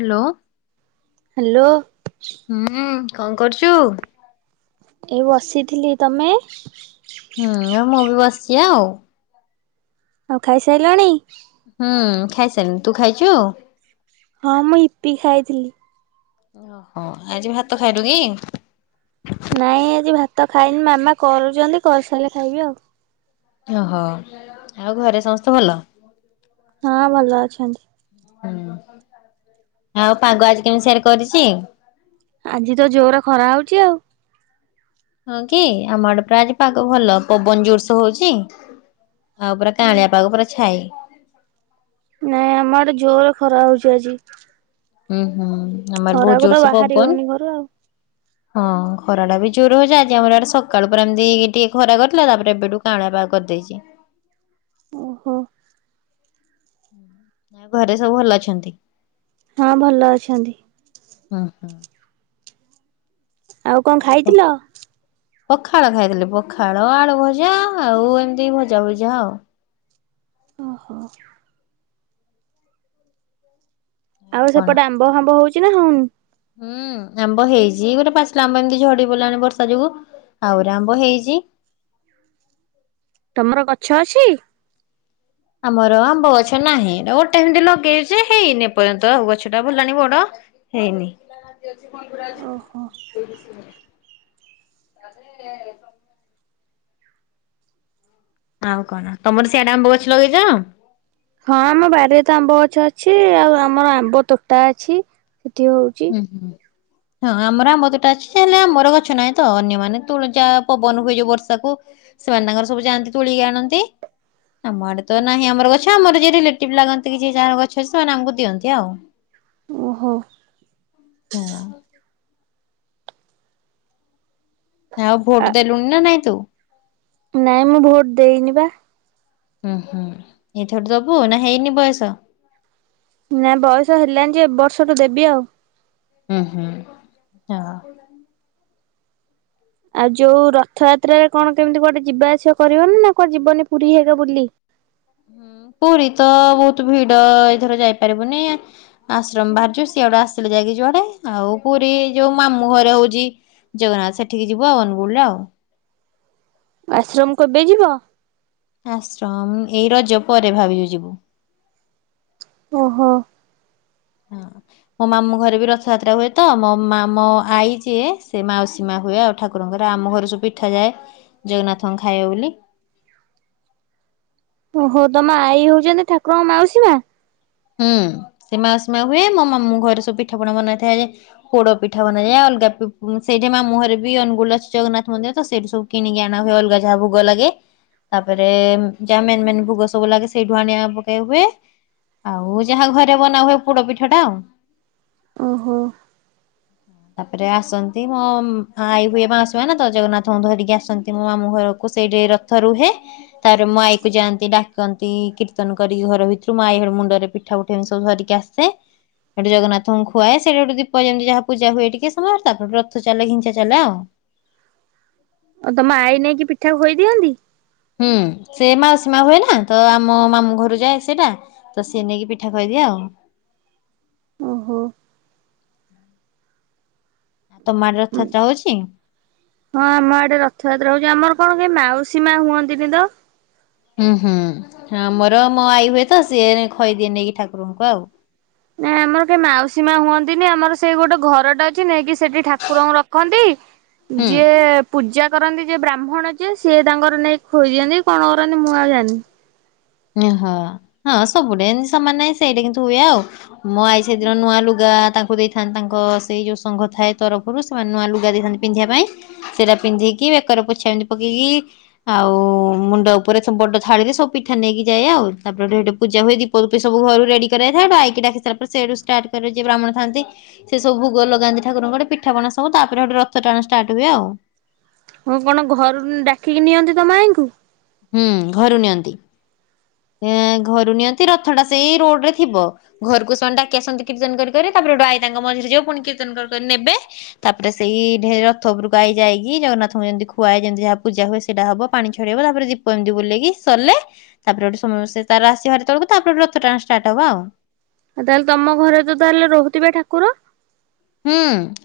Hello. Hello. ହୁଁ। କଣ କରୁଛୁ? ଏ ବସିଥିଲି ତମେ? ହୁଁ ଏ ମୁଁ ବି ବସିଛି ଆଉ। ଆଉ ଖାଇସାରିଲାଣି? ହୁଁ ଖାଇସାରିଲିଣି ତୁ ଖାଇଛୁ? ହଁ ମୁଁ ଇପି ଖାଇଥିଲି। ଓହୋ ଆଜି ଭାତ ଖାଇନୁ କି? ନାଇଁ ଆଜି ଭାତ ଖାଇନି ମାମା କରୁଛନ୍ତି କରିସାରିଲେ ଖାଇବି ଆଉ। ଓହୋ ଆଉ ଘରେ ସମସ୍ତେ ଭଲ? ହଁ ଭଲ ଅଛନ୍ତି। ହୁଁ ଆଉ ପାଗ ଆଜି କେମିତି ସେଆରେ କରିଛି? ଆଜି ତ ଜୋର ଖରା ହଉଛି ଆଉ ହଁ କି ଆମ ଆଡେ ପୁରା ଆଜି ପାଗ ଭଲ ପବନ ଜୋରସେ ହଉଛି ଆଉ ପୁରା କାଁଳିଆ ପାଗ ପୁରା ଛାଇ ନାଇଁ ଆମର ଜୋର ଖରା ହେଉଛି ଆଜି। ହୁଁ ହୁଁ ଆମର ଖରାକୁ ତ ଭୁଜୁର ସେ ବାହାରି ପବନ ହଉନି ଘରୁ ଆଉ। ହଁ ଖରା ଟା ବି ଜୋର ହଉଛି ଆଜି ଆମର ଆଡେ ସକାଳୁ ପୁର ଏମିତି ଟିକେ ଖରା କରିଦଥିଲା ତାପରେ ଏବେଠୁ କାଁଳିଆ କରିଦେଇଛି। ଓହୋ ଆ ଘରେ ସବୁ ଭଲ ଅଛନ୍ତି। ହଁ ଭଲ ଅଛନ୍ତି। ଉଁ ହୁଁ ଆଉ କଣ ଖାଇଥିଲ ପଖାଳ ଖାଇଥିଲେ ପଖାଳ ଆଳୁ ଭଜା ଆଉ ଏମିତି ଭଜା ଭୁଜା ଆଉ ଓହୋ ଆଉ ସେପଟେ ଆମ୍ବ ଫାମ୍ବ ହଉଛି। ହଉଚି ନା ହଉନି ହୁଁ ଆମ୍ବ ହେଇଛି ଗୋଟେ ପାଚିଲା ଆମ୍ବ ଏମିତି ଝଡି ପଲାଣି ବର୍ଷା ଯୋଗୁ ଆହୁରି ଆମ୍ବ ହେଇଛି। ତମର ଗଛ ଅଛି। ଆମର ଆମ୍ବ ଗଛ ନାହିଁ ଗୋଟେ ଏମତି ଲଗେଇଛ ହେଇନି ଏପର୍ଯ୍ୟନ୍ତ ଆଉ ଗଛ ଟା ଭଲାଣି ବଡ ହେଇନି ଓହୋ [unintelligible] ଆରେ ଆଉ କଣ ତମର ସିଆଡେ ଆମ୍ବ ଗଛ ଲଗେଇଛ ହଁ ଆମ ବାଡିରେ ତ ଆମ୍ବ ଗଛ ଅଛି ଆଉ ଆମର ଆମ୍ବ ତୋଟା ଅଛି। ଏଠି ହଉଛି। ହୁଁ ହୁଁ। ହଁ ଆମର ଆମ୍ବ ଦୁଟା ଅଛି ତାହେଲେ ଆମର ଗଛ ନାହିଁ ତ ଅନ୍ୟମାନୋନ ତୁ ଯାହା ପବନ ହୁଏ ଯୋଉ ବର୍ଷାକୁ ସେମାନେ ତାଙ୍କର ସବୁ ଯାଆନ୍ତି ତୁଳିକି ଆଣନ୍ତି। ଆମଆଡେ ତ ନାହିଁ ଆମର ଗଛ ଆମର ରିଲେଟିଭ ଲାଗନ୍ତି କି ଯାହା ଗଛ ସେମାନେ ଆମକୁ ଦିଅନ୍ତି ଆଉ ଓହୋ ହଁ ଆଉ ଆ ଭୋଟ ଦେଲୁଣି ନା ନାଇଁ ତୁ ନାଇଁ ମୁଁ ଭୋଟ ଦେଇନିପା ହୁଁ ହୁଁ ଏଇଥଠୁ ଦବୁ ନା ହେଇନି ବୟସ ନା ବୟସ ହେଲାଣି ଯେ ବର୍ଷଠୁ ଦେବି ଆଉ ହୁଁ ହୁଁ ହଁ ଆଉ ଯୋଉ ରଥଯାତ୍ରାରେ କଣ କେମିତି ଗୋଆଟେ ଯିବାଆସିବା କରିବନି ନା କୋ ଜୀବନୀ ପୁରୀ ହେଇଗ ବୁଲି। ହୁଁ ପୁରୀ ତ ବହୁତ ଭିଡ ଏଇଥର ଯାଇପାରିବୁନି ଆଶ୍ରମ ବାହାରଛୁ ସିଆଡେ ଆସିଲେ ଯାଇକି ଯୁଆଡେ ଆଉ ପୁରୀ ଯୋଉ ମାମୁଁ ଘରେ ହଉଛି ଜଗନ୍ନାଥ ସେଠିକି ଯିବୁ ଆଉ ଅନୁଗୁଳରେ ଆଉ ଆଶ୍ରମ କବେ ଯିବ? ଆଶ୍ରମ ଏଇ ରଜ ପରେ ଭାବିଛୁ ଯିବୁ ଓହୋ ହଁ ମୋ ମାମୁ ଘରେ ବି ରଥଯାତ୍ରା ହୁଏ ତ ମୋ ମ ମ ଆଈ ଯିଏ ସେ ମାଉସୀ ମା ହୁଏ ଆଉ ଠାକୁରଙ୍କର ଆମ ଘରେ ସବୁ ପିଠା ଯାଏ ଜଗନ୍ନାଥଙ୍କ ଖାଇବ ବୋଲି ଓହୋ ତ ମା ଏଇ ହଉଛନ୍ତି ଠାକୁରଙ୍କ ମାଉସୀ ମା ହୁଁ ସୀମା ସୀମା ହୁଏ ମୋ ମାମୁ ଘରେ ସବୁ ପିଠା ପଣା ବନେଇଥାଏ ପୋଡ ପିଠା ବନାଏ ଅଲଗା ସେଇଠି ମାମଁ ଘରେ ବି ଅନୁଗୁ ଜଗନ୍ନାଥ ମନ୍ଦିର ତ ସେଇଠୁ ସବୁ କିଣିକି ଆଣା ହୁଏ ଅଲଗା ଯାହା ଭୋଗ ଲାଗେ। ତାପରେ ଯାହା ମେନ୍ ମେନ୍ ଭୋଗ ସବୁ ଲାଗେ ସେଇଠୁ ଆଣ ପକେଇ ହୁଏ ଆଉ ଯାହା ଘରେ ବନା ହୁଏ ପୋଡ ପିଠ ଟା ଆଉ ଓହୋ ତାପରେ ଆସନ୍ତି ମୋ ଆଈ ହୁଏ ମାସୁଏ ନା ତ ଜଗନ୍ନାଥଙ୍କୁ ଧରିକି ଆସନ୍ତି ମୋ ମାମୁ ଘରକୁ ସେଇଠି ରଥ ରୁହେ ତାପରେ ମୋ ଆଈ କୁ ଯାଆନ୍ତି ଡାକନ୍ତି କୀର୍ତ୍ତନ କରି ଘର ଭିତରୁଁ ଆଈ ଘର ମୁଣ୍ଡରେ ପିଠା ଉଠା ଏମି ସବୁ ଧରିକି ଆସେ ସେଠି ଜଗନ୍ନାଥଙ୍କୁ ଖୁଆଏ ସେଠି ଗୋଟେ ଦୀପ ଯେମିତି ଯାହା ପୂଜା ହୁଏ ଟିକେ ସମ ତାପରେ ରଥ ଚାଲ ଘିଞ୍ଚା ଚାଲ ଆଉ ଓ ତମ ଆଇ ନେଇ କି ପିଠା ଖୋହି ଦେଇି ହନ୍ତି। ହୁଁ ସେ ମାଉସୀ ମା ହୁଏ ନା ତ ଆମ ମାମୁଁ ଘରୁ ଯାଏ ସେଟା ତ ସିଏ ନେଇକି ପିଠା ଖଦିଏ ଆଉ ଓହୋ। ଆଉ ତମ ଆଡେ ରଥଯାତ୍ରା ହଉଛି? ହଁ ଆମ ଆଡେ ରଥଯାତ୍ରା ହଉଛି ଆମର କଣ କେ ମାଉସୀ ମା ହୁଅନ୍ତିନି ତ ହୁଁ ହୁଁ ଆମର ମୋ ଆଈ ହୁଏ ତ ସିଏ ନେ ଖୋଇଦିଏ ନେଇକି ଠାକୁରଙ୍କୁ ଆଉ ନାଇଁ ଆମର କେହି ମାଉସୀ ମା ହୁଅନ୍ତିନି ଆମର ସେଇ ଗୋଟେ ଘରଟା ଅଛି ନେଇକି ସେଠି ଠାକୁରଙ୍କୁ ରଖନ୍ତି ହୁଁ। ଯିଏ ପୂଜା କରନ୍ତି ଯେ ବ୍ରାହ୍ମଣ ଯିଏ ସିଏ ତାଙ୍କର ନେଇ ଖୋଇ ଦିଅନ୍ତି କଣ କରନ୍ତି ମୁଁ ଆଉ ଜାଣିନି। ଓହୋଃ ହଁ ସବୁଠି ଏମିତି ସମାନ ନାହିଁ ସେଇଟା କିନ୍ତୁ ହୁଏ ଆଉ ମୋ ଆଈ ସେଦିନ ନୂଆ ଲୁଗା ତାଙ୍କୁ ଦେଇଥାନ୍ତି ତାଙ୍କ ସେଇ ଯୋଉ ସଙ୍ଘ ଥାଏ ତରଫରୁ ସେମାନେ ନୂଆ ଲୁଗା ଦେଇଥାନ୍ତି ପିନ୍ଧିବା ପାଇଁ ସେଇଟା ପିନ୍ଧିକି ବେକରେ ପୋଛାମିତି ପକେଇକି ଆଉ ମୁଣ୍ଡ ଉପରେ ବୁ ବଡ ଥାଳିରେ ସବୁ ପିଠ୍ ପଠା ନେଇକି ଯାଏ ଆଉ, ତାପରେ ଗୋଟେ ସେଠି ପୂଜା ହୁଏ ଦୀପଫୀପ ସବୁ ଘରୁ ରେଡି କରାହେଇଥାଏ ସେଇଠୁ ଆଈକି ଡାକିସାରିଲା ପରେ ସେଇଠୁ ଷ୍ଟାର୍ଟ କରେ ଯିଏ ବ୍ରାହ୍ମଣ ଥାନ୍ତି ସେ ସବୁ ଭୋଗ ଲଗାନ୍ତି ଠକୁରଙ୍କ ଆଡେ ପିଠାପଣା ସବୁ ତାପରେ ରଥ ଟାଣ ଷ୍ଟାର୍ଟ ହୁଏ ଆଉ ହଁ କଣ ଘରୁ ଡାକିକି ନିଅନ୍ତି ତମ ଆଈଙ୍କୁ? ହୁଁ ଘରୁ ନିଅନ୍ତି, ଏଁ ଘରୁ ନିଅନ୍ତି ରଥଟା ସେଇ ରୋଡରେ ଥିବ ଘରକୁ ସେମାନେ ଡାକି ଆସନ୍ତି କୀର୍ତ୍ତନ କରି କରି ତାପରେ ହେଇଠୁ ଆଈ ତାଙ୍କ ମଝିରେ ଯିବ ପୁଣି କୀର୍ତ୍ତନ କରି କରି ନେବେ ତାପରେ ସେଇ ରଥ ଉପରକୁ ଆଈ ଯାଇକି ଜଗନ୍ନାଥଙ୍କୁ ଯେମିତି ଖୁଆଏ ଯେମିତି ଯାହା ପୂଜା ହୁଏ ସେଇଟା ହବ ପାଣି ଛଡେଇ ହବ ତାପରେ ଦୀ ପ ଏମିତି ବୁଲେଇକି ସରିଲେ ତାପରେ ଗୋଟେ ସମସ୍ତେ ତ ଆସିବେହେରି ତଳକୁ ତାପରେ ରଥ ଟାଣ ଷ୍ଟାର୍ଟ ହବ ଆଉ ଆଉ ତାହେଲେ ତମ ଘରେ ତ ତାହେଲେ ରହୁଥିବେ ଠାକୁର? ହୁଁ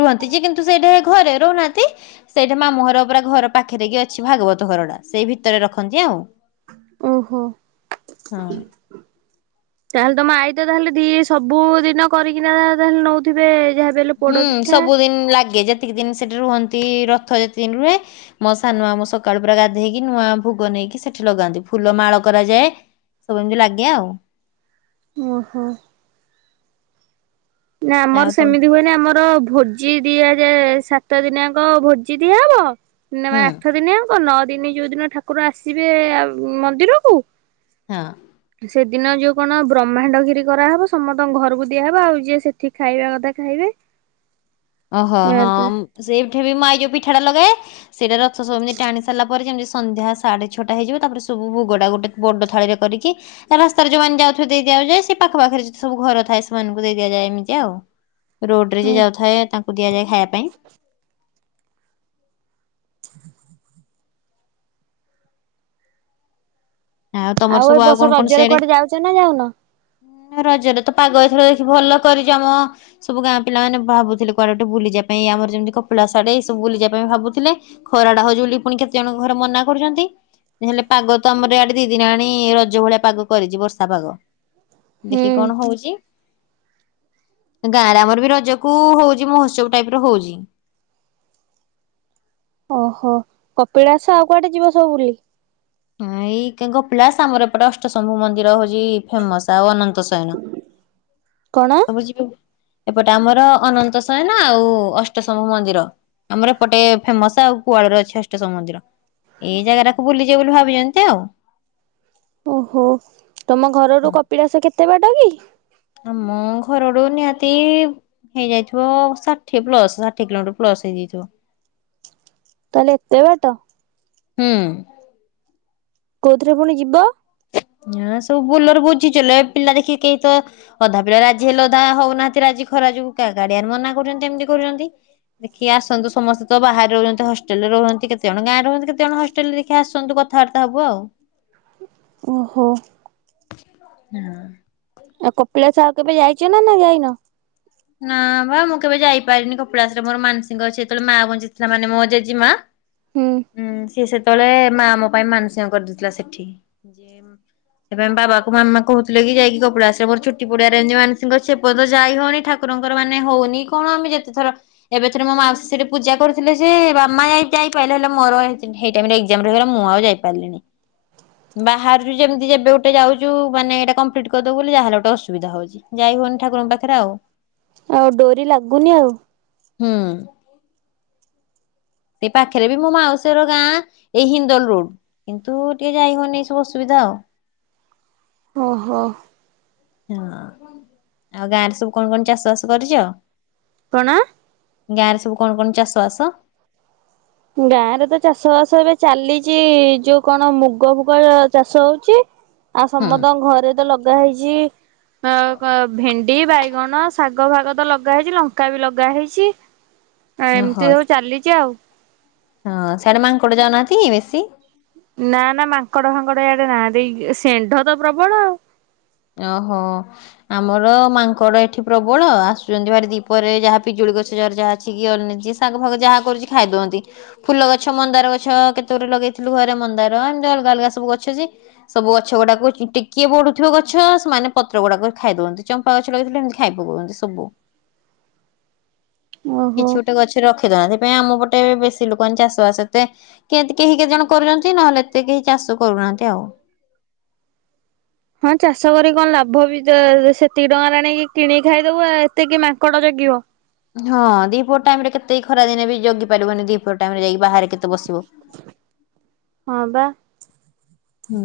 ରୁହନ୍ତି ଯେ କିନ୍ତୁ ସେଇଟା ଘରେ ରହୁନାହାନ୍ତି ସେଇଟା ମାମୁଁ ଘର ପୁରା ଘର ପାଖରେ କି ଅଛି ଭାଗବତ ଘରଟା ସେଇ ଭିତରେ ରଖନ୍ତି ଆଉ ଓହୋଃ। ହଁ। ତାହେଲେ ତମ ଆଈ ତ ତାହେଲେ ଦି ସବୁ ଦିନ କରିକିନା ତାହେଲେ ନଉଥିବେ ଯାହାବି ହେଲେ ପୋଡ ହୁଁ ପିଠା ସବୁଦିନ ଲାଗେ ଯେତିକି ଦିନ ସେଠି ରୁହନ୍। ଏମତି ରଥ ଯେତେ ଦିନ ରୁହେ ମୋ ସାନ ମାମୁଁ ସକାଳୁ ପୁରା ଗାଧେଇକି ନୂଆ ଭୋଗ ନେଇକି ସେଠି ଲଗାନ୍ତି ଫୁଲ ମାଳ କରାଯାଏ ସବୁ ଏମିତି ଲାଗେ ଆଉ ଓହୋଃ। ନା ଆମର ଆଉ ତ ସେମିତି ହୁଏନି ଆମର [inaudible] ଭୋଜି ଦିଆଯାଏ ସାତ ଦିନିଯାଙ୍କ ଭୋଜି ଦିଆହବ। ହୁଁ [unintelligible] ଆଠ ଦିନିଆଉ ଓ ନଅ ଦିନ ଯୋଉଦିନ ଠାକୁର ଆସିବେ ମନ୍ଦିରକୁ। ହଁ। ସେଦିନ ଯୋଉ କଣ ବ୍ରହ୍ମାଣ୍ଡଗିରି କରାହବ ସମସ୍ତଙ୍କ ଘରକୁ ଦିଆହେବ ଆଉ ଯିଏ ସେଠି ଖାଇବା କଥା ଖାଇବେ। ଓହୋଃ ହଁ ହଁ ସେଇଠି ବି ମା [unintelligible] ପିଠାଟା ଲଗାଏ, ସେଇଟା ରଥ ସବୁ ଏମିତି ଟାଣି ସାରିଲା ପରେ ଯେମିତି ସନ୍ଧ୍ୟା ସାଢେ ଛଅଟା ହେଇଯିବ ତାପରେ ସବୁ ଭୋଗଟା ଗୋଟେ ବଡ ଥାଳିରେ କରିକି ରାସ୍ତାରେ ଯୋଉମାନେ ଯାଉଥିବେ ଦେଇ ଦିଆଯାଏ ସେ ପାଖପାଖରେ ଯେତେ ସବୁ ଘର ଥାଏ ସେମାନଙ୍କୁ ଦେଇ ଦିଆଯାଏ ଏମିତି ଆଉ ରୋଡରେ ଯେ ଯାଉଥାଏ ଦିଆଯାଏ ଖାଇବା ପାଇଁ। ହ [inaudible] ତମର ଆଉ ଏ ସବୁ ବର୍ଷ କଣ କଣ ରଜରେ ସିଆଡେ କୁଆଡେ ଯାଉଛ ନା ଯାଉନ? ରଜରେ ତ ପାଗ ଏଥର ଦେଖି ଭଲ କରିଛ ଆମ ସବୁ ଗାଁ ପିଲାମାନେ ଭାବୁଥିଲେ କୁଆଡେ ଗୋଟେ ବୁଲିଯିବା ପାଇଁ ଆମର ଯେମିତି କପିଳାସ୍ ଆଡେ ଏଇ ସବୁ ବୁଲିଯିବା ପାଇଁ ଭାବୁଥିଲେ ଖରାଟା ହେଉଛି ବୋଲି ପୁଣି କେତେ ଜଣଙ୍କ ଘରେ ମନା କରୁଛନ୍ତି ନହେଲେ ପାଗ ତ ଆମର ୟାଡେ ଦି ଦିନ ହେଲାଣି ରଜ ଭଳିଆ ପାଗ କରିଛି ବର୍ଷା ପାଗ। ହୁଁ ଦେଖି କଣ ହଉଛି। ଗାଁଆରେ ଆମର ବି ରଜକୁଉଉ ହଉଛି ମହୋତ୍ସବ ଟାଇପର ହଉଛି। ଓହୋଃ କପିଳାସ ଆଉ କୁଆଡେ ଯିବ ସବୁ ବୁଲି? ଏଇ ଗପିଳାସ୍ ଆମର ଏପଟେ ଅଷ୍ଟଶମ୍ଭୁ ମନ୍ଦିର ହଉଛି ଫେମସ୍ ଆଉ ଅନନ୍ତ ଶୟନ। କଣ ସବୁ ଯିବେ? ଏପଟେ ଆମର ଅନନ୍ତସୟ ନା ଆଉ ଅଷ୍ଟଶମ ମନ୍ଦିର ଆମର ଏପଟେ ଫେମସ ଆଉ କୁଆଡର ଅଛି ଅଷ୍ଟଶମ ମନ୍ଦିର ଏଇ ଜାଗା ଟାକୁ ବୁଲି ଯ ବୋଲି ଭାବିଛନ୍ତି ଆଉ। ଓହୋ ତମ ଘର ର କପିଳାସ କେତେ? କେତେ ବାଟ କି? ଆମ ଘର ରୁ ନିହାତି ହେଇଯାଇଥିବ ଷାଠିଏ ପ୍ଲସ ଷାଠିଏ କିଲୋମିଟର ପ୍ଲସ ହେଇଯାଇଥିବ। ତାହେଲେ ଏତେ ବାଟ ହୁଁ କୋଉଥିରେ ପୁଣି ଯିବ ହଁ ସବୁ ଭୁଲରେ ବୁଝିଚ ପିଲା ଦେଖି କେହି ତ ଅଧା ପିଲା ରାଜି ହେଲେ ଅଧା ହଉନାହାନ୍ତି ରାଜି ଖରା ଯୋଗ ଗାଡିଆରେ ମନା କରୁଛନ୍ତି ଏମିତି କରୁଛନ୍ତି ଦେଖିକି ଆସନ୍ତୁ ସମସ୍ତେ ତ ବାହାରେ ରହୁଛନ୍ତି ହଷ୍ଟେଲରେ ରହୁଛନ୍ତି କେତେ ଜଣ ଗାଁରେ ରହନ୍ତି କେତେ ଜଣ ହଷ୍ଟେଲରେ ଦେଖି ଆସନ୍ତୁ କଥାବାର୍ତ୍ତା ହବ ଆଉ। ଓହୋ ହଁ ଆଉ କପିଳା ସା ଆଉ କେବେ ଯାଇଛ ନା ନା ଯାଇନ ନା ବା ମୁଁ କେବେ ଯାଇପାରିନି କପଡ଼ାସରେ ମୋର ମାନସୀଙ୍କ ଅଛି ଯେତେବେଳେ ମା ଗଞ୍ଚିଥିଲା ମାନେ ମୋ ଜେଜେମା ହୁଁ ସେଷ ତଳେ ମା ମମ ପାଇଁ ମାନସଙ୍କ କରିଦେଇଥିଲା ସେଠି ଯେ ସେପାଇ ବାବା କ ମାମା କହୁଥିଲେ କି ଯାଇକି କପଡା ଆସିଲେ ମୋର ଛୁଟି ପଡିଆରେ ମାନସଙ୍କ ଛେପଦ ଯାଇ ହଉି ଠାକୁର ଠାକୁରଙ୍କର ମାନେ ହଉନି କଣ ଆମେ ଯେତେଥର ଏବେ ଥର ମୋ ମାଉରେ ପୂଜା କରୁଥିଲେ ସେ ବାାମା ଯ ଯାଇପାରିଲ ହେଲେ ମୋରାଇ ମୁଁ ଆଉ ଯାଇପାରିଲିଣି ବାହାରୁ ଯେମିତି ଯେବେ ଗୋଟେ ଯାଉଛୁ ମାନେ ଏଇଟା କପ୍ଟ କରିଦବ ବୋଲି ଯାହା ହେଲେ ଗୋଟେ ଅସୁବିଧା ହଉଛି ଯାଇ ହଉନି ଠାକୁରଙ୍କ ପାଖରେ ଆଉ। ଆଉ ଡୋରି ଲାଗୁନି ଆଉ। ହୁଁ ସେ ପାଖରେ ବି ମୋ ମାଉସୀ ର ଗାଁ ଏଇ ହିନ୍ଦଲ ରୋଡ କିନ୍ତୁ ଟିକେ ଯାଇ ହଉନି ସବୁ ଅସୁବିଧା ଆଉ। ଓହୋ ହଁ ଆଉ ଗାଁରେ ସବୁ କଣ କଣ ଚାଷ ବାସ କରିଛ। କଣ? ଗାଁ ରେ ସବୁ କଣ କଣ ଚାଷ ବାସ? ଗାଁରେ ତ ଚାଷ ବାସ ଏବେ ଚାଲିଛି ଯୋଉ କଣ ମୁଗ ଫୁଗ ଚାଷ ହୋ। ଆଉ ହୁଁ ସମସ୍ତଙ୍କ ଘରେ ତ ଲଗା ହେଇଛି ଭେ ଡି ବାଇଗଣ ଶାଗ ଫାଗ ତ ଲଗା ହେଇଛି ଲଙ୍କା ବି ଲଗା ହେଇଛି। ଆ ଓହୋ ଏମିତି ସବୁ ଚାଲିଛି ଆଉ ହଁ ସୋରମା କୋଉଠେ ଯାଉନାହାନ୍ତି ବେଶୀ ନା ନା ମାଙ୍କଡ ଫାଙ୍କଡ ଇଆଡେ ନାହାନ୍ତି ସେଣ୍ଢ ତ ପ୍ରବଳ ଆଉ ଓହୋ ଆମର ମାଙ୍କଡ ଏଠି ପ୍ରବଳ ଆସୁଛନ୍ତି ଭାରି ଦୀପରେ ଯାହା ପିଜୁଳି ଗଛ ଯ ଯାହା ଅଛି କି ଅନ ଶାଗ ଫାଗ ଯାହା କରୁଛି ଖାଇଦଅନ୍ତି ଫୁଲ ଗଛ ମନ୍ଦାର ଗଛ କେତେ ଗରେ ଲଗେଇଥିଲୁ ଘରେ ମନ୍ଦାର ଏମିତି ଅଲଗା ଅଲଗା ସବୁ ଗଛ ଯେ ସବୁ ଗଛ ଗୁଡାକୁ ଟିକିଏ ବଢୁଥିବ ଗଛ ଗଛ ସେମାନେ ପତ୍ର ଗୁଡାକ ଖାଇ ଦଅନ୍ତି ଚମ୍ପା ଗଛ ଲଗେଇଥିଲେ ଏମିତି ଖାଇ ପକାନ୍ତି ସବୁ ଓହୋ। କିଛି ଗୋଟେ ଗଛ ରଖ ହାଥିପାଇଁ ଆମ ପଟେ ବେଶୀ ଲୋକମାନେ ଚାଷ ବାସ ଏତେ କେମତି କେହି କେତେ ଜଣ କରୁଛନ୍ତି ନହେଲେ ଏତେ କେହି ଚାଷ କରୁନାହାନ୍ତି ଆଉ। ହଁ ଚାଷ କରିକି କଣ ଲାଭ ବି ସେତିକି ଟଙ୍କାରେଣକି କିଣିକି ଖାଇଦବୁ ଆଉ ଏତକି ମାଙ୍କଡ ଜଗିବ ହଁ ଦିପୁର ଟାଇମ ରେ କେତେ ଖରା ଦିନ ବି ଜଗି ପାରିବନି ଦିପ ଟାଇମ ରେ ଯାଇକି ବାହାର କେତେ ବସିବ ହଁ ବା ହୁଁ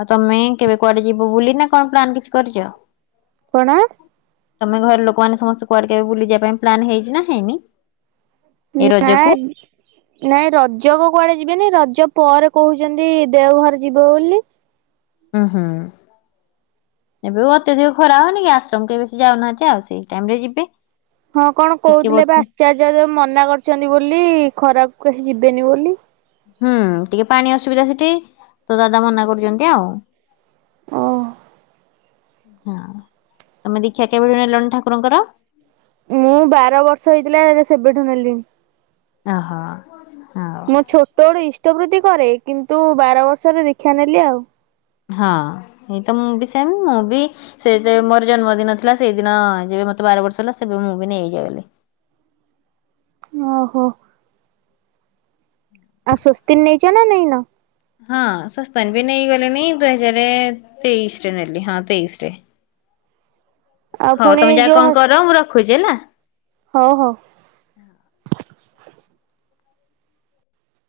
ଆଉ ତମେ କେବେ କୁଆଡେ ଯିବୁ ବୁଲି ନା କଣ ପ୍ଲନ୍ କିଛି କରିଛ। କଣ? ତମେ ଘର ଲୋକମାନେ ସମସ୍ତେ କୁଆଡେ କେବେ ବୁଲିଯିବା ପାଇଁ ପ୍ଲନ୍ ହେଇଛି ନା ହେଇନି। ଏଇ ରଜକୁ? ନାଇ ନାଇଁ ରଜ କ କୁଆଡେ ଯିବେନି ରଜ ପରେ କହୁଛନ୍ତି ଦେଓଘର ଯିବ ବୋଲି ହୁଁ ହୁଁ ଏବେ ଅତ୍ୟଧିକ ଖରା ହନି କି ଆଶ୍ରମ କେବେ ଯାଉନାହାନ୍ତି ଆଉ ସେଇ ଟାଇମ ରେ ଯିବେ ହଁ କଣ ଟିକେ କହୁଥିଲେ ଏବେ ବର୍ଷା ଆଚାର୍ଯ୍ୟ ମନା କରିଛନ୍ତି ବୋଲି ଖରା କେହି ଯିବେନି ବୋଲି ହୁଁ ଟିକେ ପାଣି ଅସୁବିଧା ସେଠି ତ ଦାଦା ମନା କରୁଛନ୍ତି ଆଉ ଓ ହଁ ତମେ ଦେଖା କେବେଠ ନେଲଣି ଠାକୁରଙ୍କର ମୁଁ ବାର ବର୍ଷ ହେଇଥିଲା ସେବେଠୁ ନେଲି ଅ ହୋ ମୋ ଛୋଟ ବୋଡେ ଇଷ୍ଟ ତ ବୃତ୍ତି କରେ କିନ୍ତୁ ବାର ବର୍ଷର ଦୀକ୍ଷା ନେଲି ଆଉ ହଁ ଏଇତ ମୁଁ ବି ସେମ ମୁଁ ବି ସେ ମୋର ଜନ୍ମଦିନ ଥିଲା ସେଇଦିନ ଯେବେ ମତେ ବାର ବର୍ଷ ହେଲା ସେବେ ମୁଁ ବି ନେଇଯାଇଗଲି ଓହୋ ଆଉ ସଵସ୍ତି ନେଇାଇଛ ନା ନାଇଁ ନା ହଁ ସସ୍ସ୍ତାନ ବି ନେଇଗଲେଣି ଦୁଇ ହଜାର ତେଇଶରେ ନେଲି ହଁ ତେଇଶ ରେ ଆଉ ହଉ ପୁଣି ତମେ ଯାହା ଯୋଉ କଣ ହସ୍ କର ମୁଁ ରଖୁଛି ହେଲା ହଉ ହଉ।